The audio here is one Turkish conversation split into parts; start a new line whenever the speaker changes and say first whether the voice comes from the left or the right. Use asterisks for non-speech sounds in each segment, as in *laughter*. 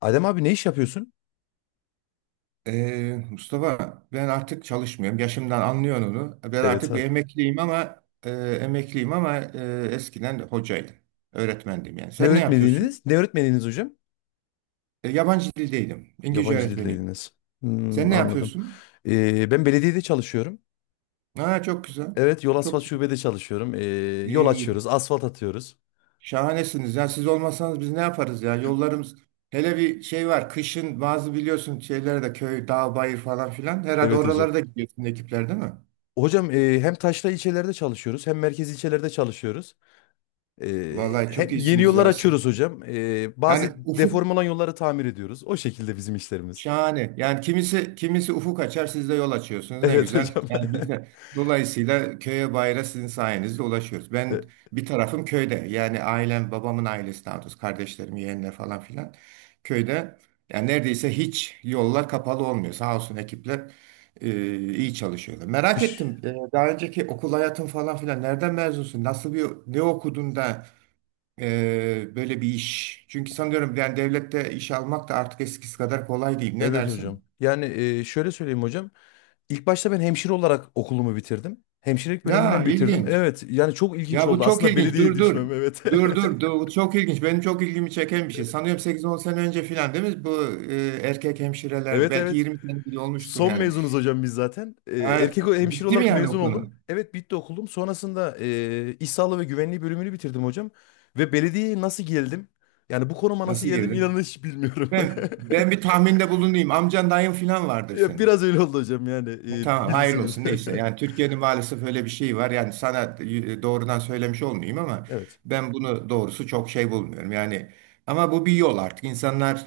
left: Adem abi ne iş yapıyorsun?
right: Mustafa ben artık çalışmıyorum. Yaşımdan anlıyorsun onu. Ben
left: Evet,
right: artık
left: ha.
right: bir emekliyim ama emekliyim ama eskiden hocaydım. Öğretmendim yani.
left: Ne
right: Sen ne yapıyorsun?
left: öğretmeniydiniz? Ne öğretmeniydiniz hocam?
right: Yabancı dildeydim. İngilizce
left: Yabancı
right: öğretmeniydim.
left: dildeydiniz.
right: Sen
left: Hmm,
right: ne
left: anladım.
right: yapıyorsun?
left: Ben belediyede çalışıyorum.
right: Ha, çok güzel.
left: Evet, yol
right: Çok
left: asfalt şubede çalışıyorum. Yol açıyoruz,
right: iyi.
left: asfalt atıyoruz.
right: Şahanesiniz. Ya siz olmasanız biz ne yaparız ya? Yollarımız hele bir şey var. Kışın bazı biliyorsun şeylerde köy, dağ, bayır falan filan. Herhalde
left: Evet hocam.
right: oralara da gidiyorsun ekipler değil mi?
left: Hocam e, hem taşra ilçelerde çalışıyoruz hem merkez ilçelerde çalışıyoruz.
right: Vallahi çok
left: Hem yeni
right: iyisiniz
left: yollar
right: ya siz.
left: açıyoruz hocam. Bazı
right: Yani ufuk.
left: deform olan yolları tamir ediyoruz. O şekilde bizim işlerimiz.
right: Şahane. Yani kimisi kimisi ufuk açar, siz de yol açıyorsunuz. Ne
left: Evet
right: güzel.
left: hocam.
right: Yani biz de
left: *laughs*
right: dolayısıyla köye bayra sizin sayenizde ulaşıyoruz.
left: E,
right: Ben bir tarafım köyde. Yani ailem, babamın ailesi daha doğrusu, kardeşlerim, yeğenler falan filan köyde. Yani neredeyse hiç yollar kapalı olmuyor. Sağ olsun ekipler e, iyi çalışıyorlar. Merak
left: Kış.
right: ettim. Daha önceki okul hayatın falan filan nereden mezunsun? Nasıl bir ne okudun da böyle bir iş. Çünkü sanıyorum yani devlette iş almak da artık eskisi kadar kolay değil. Ne
left: Evet hocam.
right: dersin?
left: Yani şöyle söyleyeyim hocam. İlk başta ben hemşire olarak okulumu bitirdim. Hemşirelik
right: Ya
left: bölümünden bitirdim.
right: ilginç.
left: Evet, yani çok ilginç
right: Ya bu
left: oldu.
right: çok
left: Aslında
right: ilginç.
left: belediyeye
right: Dur.
left: düşmem, evet.
right: Dur.
left: *laughs*
right: Bu çok ilginç. Benim çok ilgimi çeken bir şey. Sanıyorum sekiz on sene önce filan değil mi? Bu erkek hemşirelerdi.
left: Evet,
right: Belki
left: evet.
right: 20 sene bile olmuştur
left: Son
right: yani.
left: mezunuz hocam biz zaten. Ee,
right: Ha,
left: erkek o- hemşire
right: bitti mi
left: olarak
right: yani o
left: mezun
right: konu?
left: oldum. Evet, bitti okulum. Sonrasında iş sağlığı ve güvenliği bölümünü bitirdim hocam. Ve belediyeye nasıl geldim? Yani bu konuma nasıl
right: Nasıl
left: geldim, inanın
right: girdin?
left: hiç bilmiyorum.
right: Ben,
left: *laughs*
right: ben bir tahminde bulunayım. Amcan dayın filan vardır
left: Ya
right: senin.
left: biraz öyle oldu hocam, yani
right: Tamam hayırlı
left: bilirsiniz.
right: olsun neyse. Yani
left: *laughs*
right: Türkiye'nin maalesef öyle bir şeyi var. Yani sana doğrudan söylemiş olmayayım ama
left: Evet.
right: ben bunu doğrusu çok şey bulmuyorum. Yani ama bu bir yol artık. İnsanlar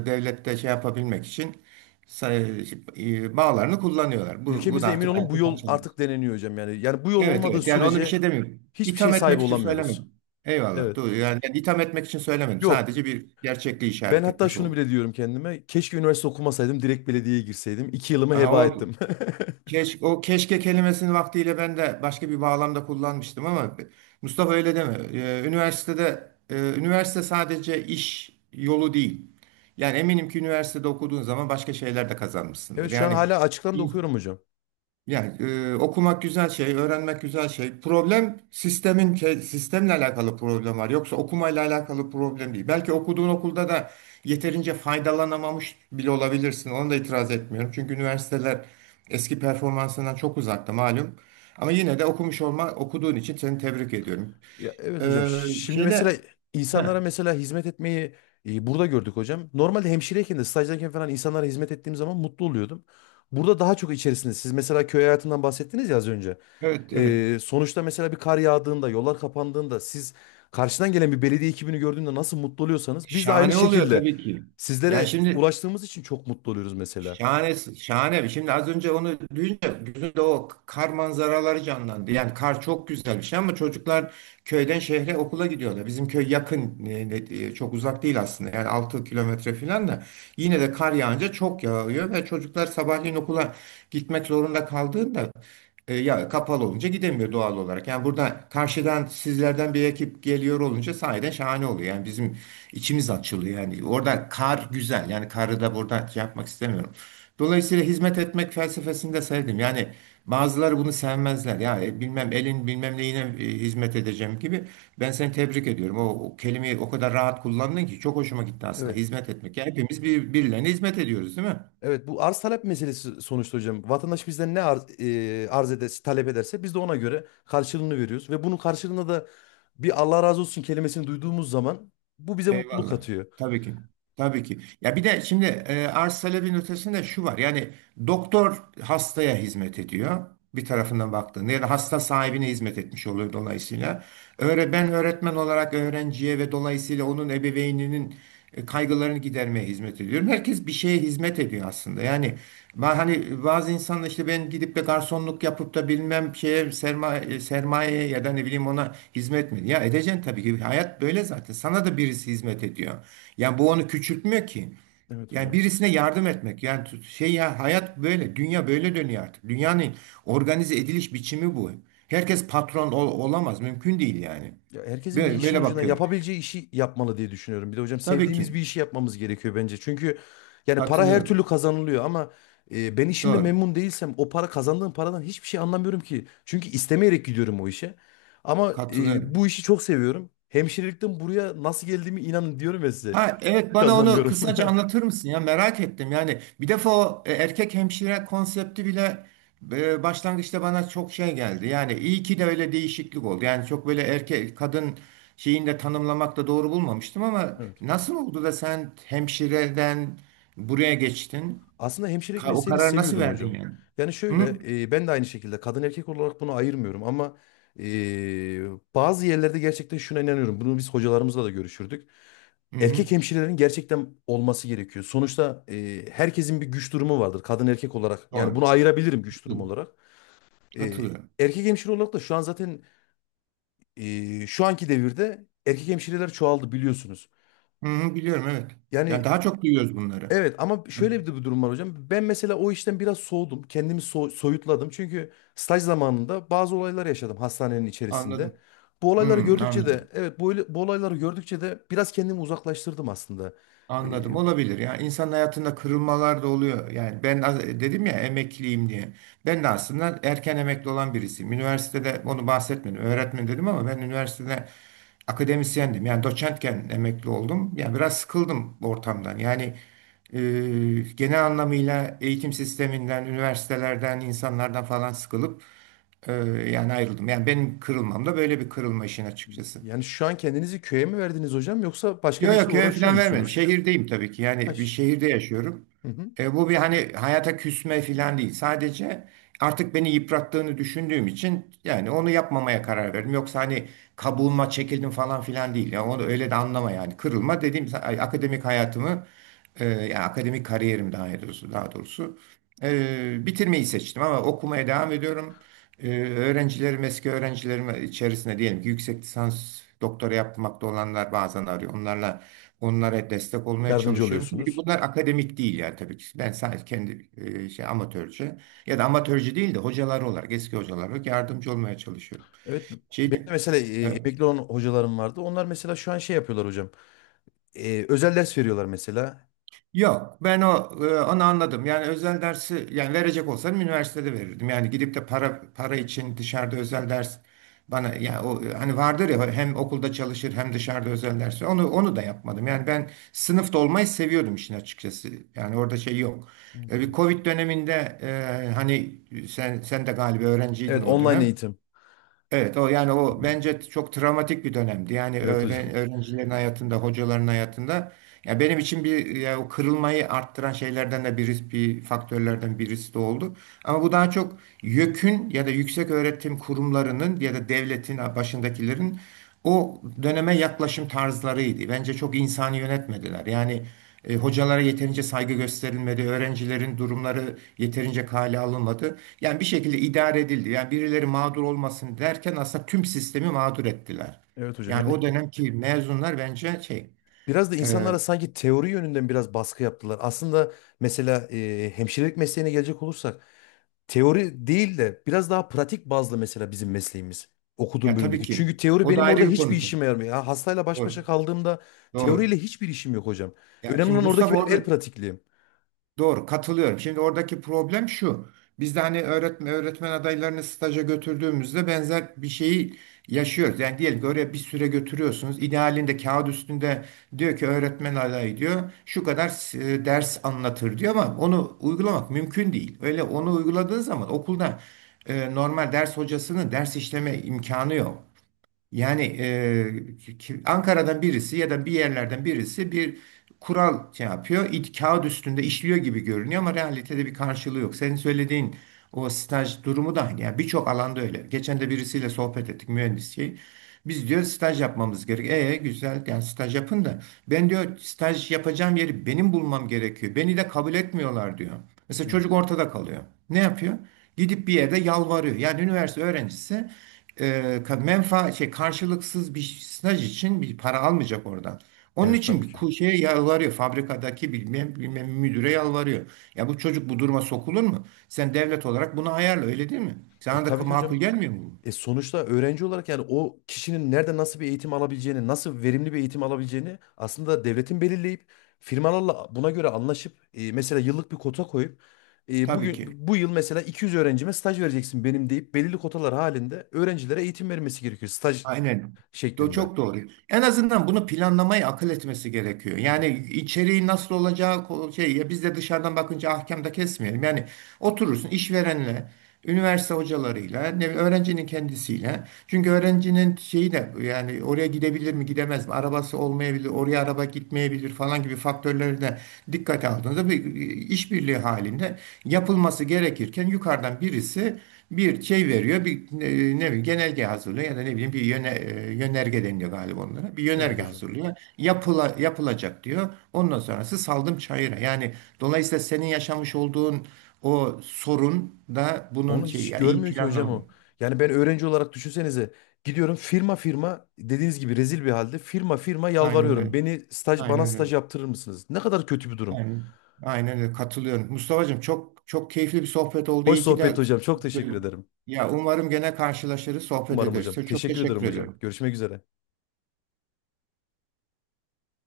right: devlette şey yapabilmek için say- bağlarını kullanıyorlar. Bu da
left: Ülkemizde emin
right: artık
left: olun bu
right: hayatın
left: yol artık
right: kaçınılmazı.
left: deneniyor hocam, yani. Yani bu yol
right: Evet
left: olmadığı
right: evet yani onu bir şey
left: sürece
right: demiyorum.
left: hiçbir şey
right: İtham
left: sahibi
right: etmek için
left: olamıyoruz.
right: söylemedim. Eyvallah.
left: Evet.
right: Doğru. Yani itham etmek için söylemedim.
left: Yok.
right: Sadece bir gerçekliği
left: Ben
right: işaret
left: hatta
right: etmiş
left: şunu
right: oldum.
left: bile diyorum kendime: keşke üniversite okumasaydım, direkt belediyeye girseydim. İki yılımı
right: Aha,
left: heba
right: o
left: ettim. *laughs*
right: keş, o keşke kelimesini vaktiyle ben de başka bir bağlamda kullanmıştım ama Mustafa öyle deme. Üniversitede üniversite sadece iş yolu değil. Yani eminim ki üniversitede okuduğun zaman başka şeyler de kazanmışsındır.
left: Evet, şu an
right: Yani
left: hala açıktan da okuyorum hocam.
right: yani okumak güzel şey, öğrenmek güzel şey. Problem sistemin sistemle alakalı problem var. Yoksa okumayla alakalı problem değil. Belki okuduğun okulda da yeterince faydalanamamış bile olabilirsin. Ona da itiraz etmiyorum. Çünkü üniversiteler eski performansından çok uzakta malum. Ama yine de okumuş olma, okuduğun için seni tebrik ediyorum.
left: Ya evet hocam.
right: Ee,
left: Şimdi mesela
right: şeyle,
left: insanlara
right: ha,
left: mesela hizmet etmeyi burada gördük hocam. Normalde hemşireyken de stajdayken falan insanlara hizmet ettiğim zaman mutlu oluyordum. Burada daha çok içerisinde. Siz mesela köy hayatından bahsettiniz ya az önce.
right: evet evet.
left: Sonuçta mesela bir kar yağdığında, yollar kapandığında siz karşıdan gelen bir belediye ekibini gördüğünde nasıl mutlu oluyorsanız biz de aynı
right: Şahane oluyor
left: şekilde
right: tabii ki. Yani
left: sizlere
right: şimdi
left: ulaştığımız için çok mutlu oluyoruz mesela.
right: şahane, şahane. Şimdi az önce onu duyunca gözümde o kar manzaraları canlandı. Yani kar çok güzel bir şey ama çocuklar köyden şehre okula gidiyorlar. Bizim köy yakın, çok uzak değil aslında. Yani 6 kilometre falan da yine de kar yağınca çok yağıyor ve çocuklar sabahleyin okula gitmek zorunda kaldığında ya kapalı olunca gidemiyor doğal olarak. Yani burada karşıdan sizlerden bir ekip geliyor olunca sahiden şahane oluyor. Yani bizim içimiz açılıyor. Yani orada kar güzel. Yani karı da burada şey yapmak istemiyorum. Dolayısıyla hizmet etmek felsefesini de sevdim. Yani bazıları bunu sevmezler. Ya bilmem elin bilmem neyine hizmet edeceğim gibi. Ben seni tebrik ediyorum. O kelimeyi o kadar rahat kullandın ki çok hoşuma gitti aslında.
left: Evet.
right: Hizmet etmek. Yani hepimiz birilerine hizmet ediyoruz, değil mi?
left: Evet, bu arz talep meselesi sonuçta hocam. Vatandaş bizden ne arz, arz ederse, talep ederse biz de ona göre karşılığını veriyoruz. Ve bunun karşılığında da bir Allah razı olsun kelimesini duyduğumuz zaman bu bize mutluluk
right: Eyvallah.
left: katıyor.
right: Tabii ki. Tabii ki. Ya bir de şimdi arz talebin ötesinde şu var. Yani doktor hastaya hizmet ediyor. Bir tarafından baktığında ya da hasta sahibine hizmet etmiş oluyor dolayısıyla. Ben öğretmen olarak öğrenciye ve dolayısıyla onun ebeveyninin kaygılarını gidermeye hizmet ediyorum. Herkes bir şeye hizmet ediyor aslında. Yani hani bazı insanlar işte ben gidip de garsonluk yapıp da bilmem şeye sermaye ya da ne bileyim ona hizmet mi? Ya edeceksin tabii ki. Hayat böyle zaten. Sana da birisi hizmet ediyor. Yani bu onu küçültmüyor ki.
left: Evet
right: Yani
left: hocam.
right: birisine yardım etmek yani şey ya hayat böyle dünya böyle dönüyor artık. Dünyanın organize ediliş biçimi bu. Herkes olamaz mümkün değil yani.
left: Ya herkesin bir
right: Böyle,
left: işin
right: böyle
left: ucuna
right: bakıyorum.
left: yapabileceği işi yapmalı diye düşünüyorum. Bir de hocam
right: Tabii
left: sevdiğimiz
right: ki
left: bir işi yapmamız gerekiyor bence. Çünkü yani para her türlü
right: katılıyorum.
left: kazanılıyor ama ben işimde
right: Doğru.
left: memnun değilsem o para kazandığım paradan hiçbir şey anlamıyorum ki. Çünkü istemeyerek gidiyorum o işe. Ama
right: Katılıyorum.
left: bu işi çok seviyorum. Hemşirelikten buraya nasıl geldiğimi inanın diyorum ya size.
right: Ha evet
left: Hiç
right: bana onu
left: anlamıyorum.
right: kısaca
left: *laughs*
right: anlatır mısın ya merak ettim yani bir defa o erkek hemşire konsepti bile başlangıçta bana çok şey geldi yani iyi ki de öyle değişiklik oldu yani çok böyle erkek kadın şeyini de tanımlamak da doğru bulmamıştım ama
left: Evet.
right: nasıl oldu da sen hemşireden buraya geçtin.
left: Aslında hemşirelik
right: O
left: mesleğini
right: kararı nasıl
left: seviyordum
right: verdin
left: hocam.
right: yani?
left: Yani şöyle
right: Hı?
left: ben de aynı şekilde kadın erkek olarak bunu ayırmıyorum ama e, bazı yerlerde gerçekten şuna inanıyorum. Bunu biz hocalarımızla da görüşürdük.
right: Hı hı.
left: Erkek hemşirelerin gerçekten olması gerekiyor. Sonuçta herkesin bir güç durumu vardır kadın erkek olarak. Yani
right: Doğru.
left: bunu ayırabilirim güç durumu olarak. E,
right: Katılıyorum.
left: Erkek hemşire olarak da şu an zaten şu anki devirde erkek hemşireler çoğaldı biliyorsunuz.
right: Hı hı, biliyorum evet. Yani
left: Yani
right: daha çok duyuyoruz bunları.
left: evet, ama şöyle bir de bir durum var hocam. Ben mesela o işten biraz soğudum. Kendimi soyutladım. Çünkü staj zamanında bazı olaylar yaşadım hastanenin içerisinde.
right: Anladım.
left: Bu
right: Hı,
left: olayları gördükçe
right: anladım.
left: de evet, bu olayları gördükçe de biraz kendimi uzaklaştırdım aslında. Ee,
right: Anladım. Olabilir. Yani insan hayatında kırılmalar da oluyor. Yani ben dedim ya emekliyim diye. Ben de aslında erken emekli olan birisiyim. Üniversitede onu bahsetmedim. Öğretmen dedim ama ben üniversitede akademisyendim. Yani doçentken emekli oldum. Yani biraz sıkıldım ortamdan. Yani e, genel anlamıyla eğitim sisteminden, üniversitelerden, insanlardan falan sıkılıp e, yani ayrıldım. Yani benim kırılmam da böyle bir kırılma işin açıkçası.
left: Yani şu an kendinizi köye mi verdiniz hocam, yoksa başka bir
right: Yok yok
left: işle
right: köye
left: uğraşıyor
right: falan vermedim.
left: musunuz?
right: Şehirdeyim tabii ki. Yani bir
left: Aş.
right: şehirde yaşıyorum.
left: Hı hı.
right: E, bu bir hani hayata küsme falan değil. Sadece artık beni yıprattığını düşündüğüm için yani onu yapmamaya karar verdim. Yoksa hani kabuğuma çekildim falan filan değil. Yani onu öyle de anlama yani. Kırılma dediğim akademik hayatımı yani akademik kariyerim daha doğrusu bitirmeyi seçtim ama okumaya devam ediyorum. Öğrencilerim, eski öğrencilerim içerisinde diyelim ki yüksek lisans doktora yapmakta olanlar bazen arıyor. Onlara destek olmaya
left: Yardımcı
right: çalışıyorum. Tabii ki
left: oluyorsunuz.
right: bunlar akademik değil yani tabii ki. Ben sadece kendi şey amatörce ya da amatörce değil de hocalar olarak, eski hocalar olarak yardımcı olmaya çalışıyorum.
left: Evet, benim de
right: Şeydi,
left: mesela emekli olan hocalarım vardı. Onlar mesela şu an şey yapıyorlar hocam. Özel ders veriyorlar mesela.
right: Yok, ben o onu anladım. Yani özel dersi yani verecek olsam üniversitede verirdim. Yani gidip de para için dışarıda özel ders bana yani o hani vardır ya hem okulda çalışır hem dışarıda özel ders. Onu da yapmadım. Yani ben sınıfta olmayı seviyordum işin açıkçası. Yani orada şey yok.
left: Evet
right: E, bir
left: hocam.
right: Covid döneminde hani sen de galiba öğrenciydin
left: Evet,
right: o
left: online
right: dönem.
left: eğitim.
right: Evet, o yani o bence çok travmatik bir dönemdi. Yani
left: Evet hocam.
right: öğrencilerin hayatında, hocaların hayatında. Ya benim için bir ya o kırılmayı arttıran şeylerden de birisi, bir faktörlerden birisi de oldu. Ama bu daha çok YÖK'ün ya da yüksek öğretim kurumlarının ya da devletin başındakilerin o döneme yaklaşım tarzlarıydı. Bence çok insani yönetmediler. Yani hocalara yeterince saygı gösterilmedi, öğrencilerin durumları yeterince kale alınmadı. Yani bir şekilde idare edildi. Yani birileri mağdur olmasın derken aslında tüm sistemi mağdur ettiler.
left: Evet hocam,
right: Yani
left: yani
right: o dönemki mezunlar bence şey,
left: biraz da
right: e,
left: insanlara sanki teori yönünden biraz baskı yaptılar. Aslında mesela hemşirelik mesleğine gelecek olursak teori değil de biraz daha pratik bazlı mesela bizim mesleğimiz. Okuduğum
right: ya tabii
left: bölümdeki.
right: ki
left: Çünkü teori
right: o da
left: benim orada
right: ayrı bir
left: hiçbir
right: konu. Tabii.
left: işime yaramıyor. Ya hastayla baş başa
right: Doğru,
left: kaldığımda teoriyle
right: doğru.
left: hiçbir işim yok hocam.
right: Ya
left: Önemli
right: şimdi
left: olan oradaki
right: Mustafa
left: benim el
right: orada
left: pratikliğim.
right: doğru katılıyorum. Şimdi oradaki problem şu. Biz de hani öğretmen adaylarını staja götürdüğümüzde benzer bir şeyi yaşıyoruz. Yani diyelim ki oraya bir süre götürüyorsunuz. İdealinde kağıt üstünde diyor ki öğretmen adayı diyor. Şu kadar ders anlatır diyor ama onu uygulamak mümkün değil. Öyle onu uyguladığın zaman okulda normal ders hocasının ders işleme imkanı yok. Yani Ankara'dan birisi ya da bir yerlerden birisi bir kural şey yapıyor. İt, kağıt üstünde işliyor gibi görünüyor ama realitede bir karşılığı yok. Senin söylediğin o staj durumu da yani birçok alanda öyle. Geçen de birisiyle sohbet ettik mühendis şey. Biz diyor staj yapmamız gerekiyor. E güzel yani staj yapın da ben diyor staj yapacağım yeri benim bulmam gerekiyor. Beni de kabul etmiyorlar diyor. Mesela
left: Hı.
right: çocuk ortada kalıyor. Ne yapıyor? Gidip bir yerde yalvarıyor. Yani üniversite öğrencisi e, ka- menfa şey karşılıksız bir staj için bir para almayacak oradan. Onun
left: Evet,
right: için
left: tabii
right: bir
left: ki.
right: şeye yalvarıyor. Fabrikadaki bilmem müdüre yalvarıyor. Ya bu çocuk bu duruma sokulur mu? Sen devlet olarak bunu ayarla öyle değil mi? Sana da
left: Tabii ki hocam.
right: makul gelmiyor mu bu?
left: E sonuçta öğrenci olarak yani o kişinin nerede nasıl bir eğitim alabileceğini, nasıl verimli bir eğitim alabileceğini aslında devletin belirleyip firmalarla buna göre anlaşıp mesela yıllık bir kota koyup
right: Tabii
left: bugün
right: ki.
left: bu yıl mesela 200 öğrencime staj vereceksin benim deyip belirli kotalar halinde öğrencilere eğitim vermesi gerekiyor staj
right: Aynen.
left: şeklinde.
right: Çok doğru. En azından bunu planlamayı akıl etmesi gerekiyor.
left: Evet.
right: Yani içeriği nasıl olacağı şey ya biz de dışarıdan bakınca ahkam da kesmeyelim. Yani oturursun işverenle üniversite hocalarıyla, öğrencinin kendisiyle. Çünkü öğrencinin şeyi de yani oraya gidebilir mi, gidemez mi? Arabası olmayabilir, oraya araba gitmeyebilir falan gibi faktörleri de dikkate aldığınızda bir işbirliği halinde yapılması gerekirken yukarıdan birisi bir şey veriyor, bir ne bileyim genelge hazırlıyor ya da ne bileyim bir yönerge deniliyor galiba onlara. Bir
left: Evet
right: yönerge
left: hocam.
right: hazırlıyor. Yapılacak diyor. Ondan sonrası saldım çayıra. Yani dolayısıyla senin yaşamış olduğun o sorun da bunun
left: Onu
right: şey
left: hiç
right: ya iyi
left: görmüyor ki hocam
right: planlama.
left: o. Yani ben öğrenci olarak düşünsenize, gidiyorum firma firma dediğiniz gibi, rezil bir halde firma firma
right: Aynen
left: yalvarıyorum.
right: öyle.
left: Beni staj, bana
right: Aynen
left: staj
right: öyle.
left: yaptırır mısınız? Ne kadar kötü bir durum.
right: Yani aynen öyle katılıyorum. Mustafa'cığım çok çok keyifli bir sohbet oldu.
left: Hoş
right: İyi ki
left: sohbet
right: de
left: hocam. Çok teşekkür ederim.
right: ya umarım gene karşılaşırız, sohbet
left: Umarım hocam.
right: ederiz. Çok
left: Teşekkür
right: teşekkür
left: ederim hocam.
right: ediyorum.
left: Görüşmek üzere.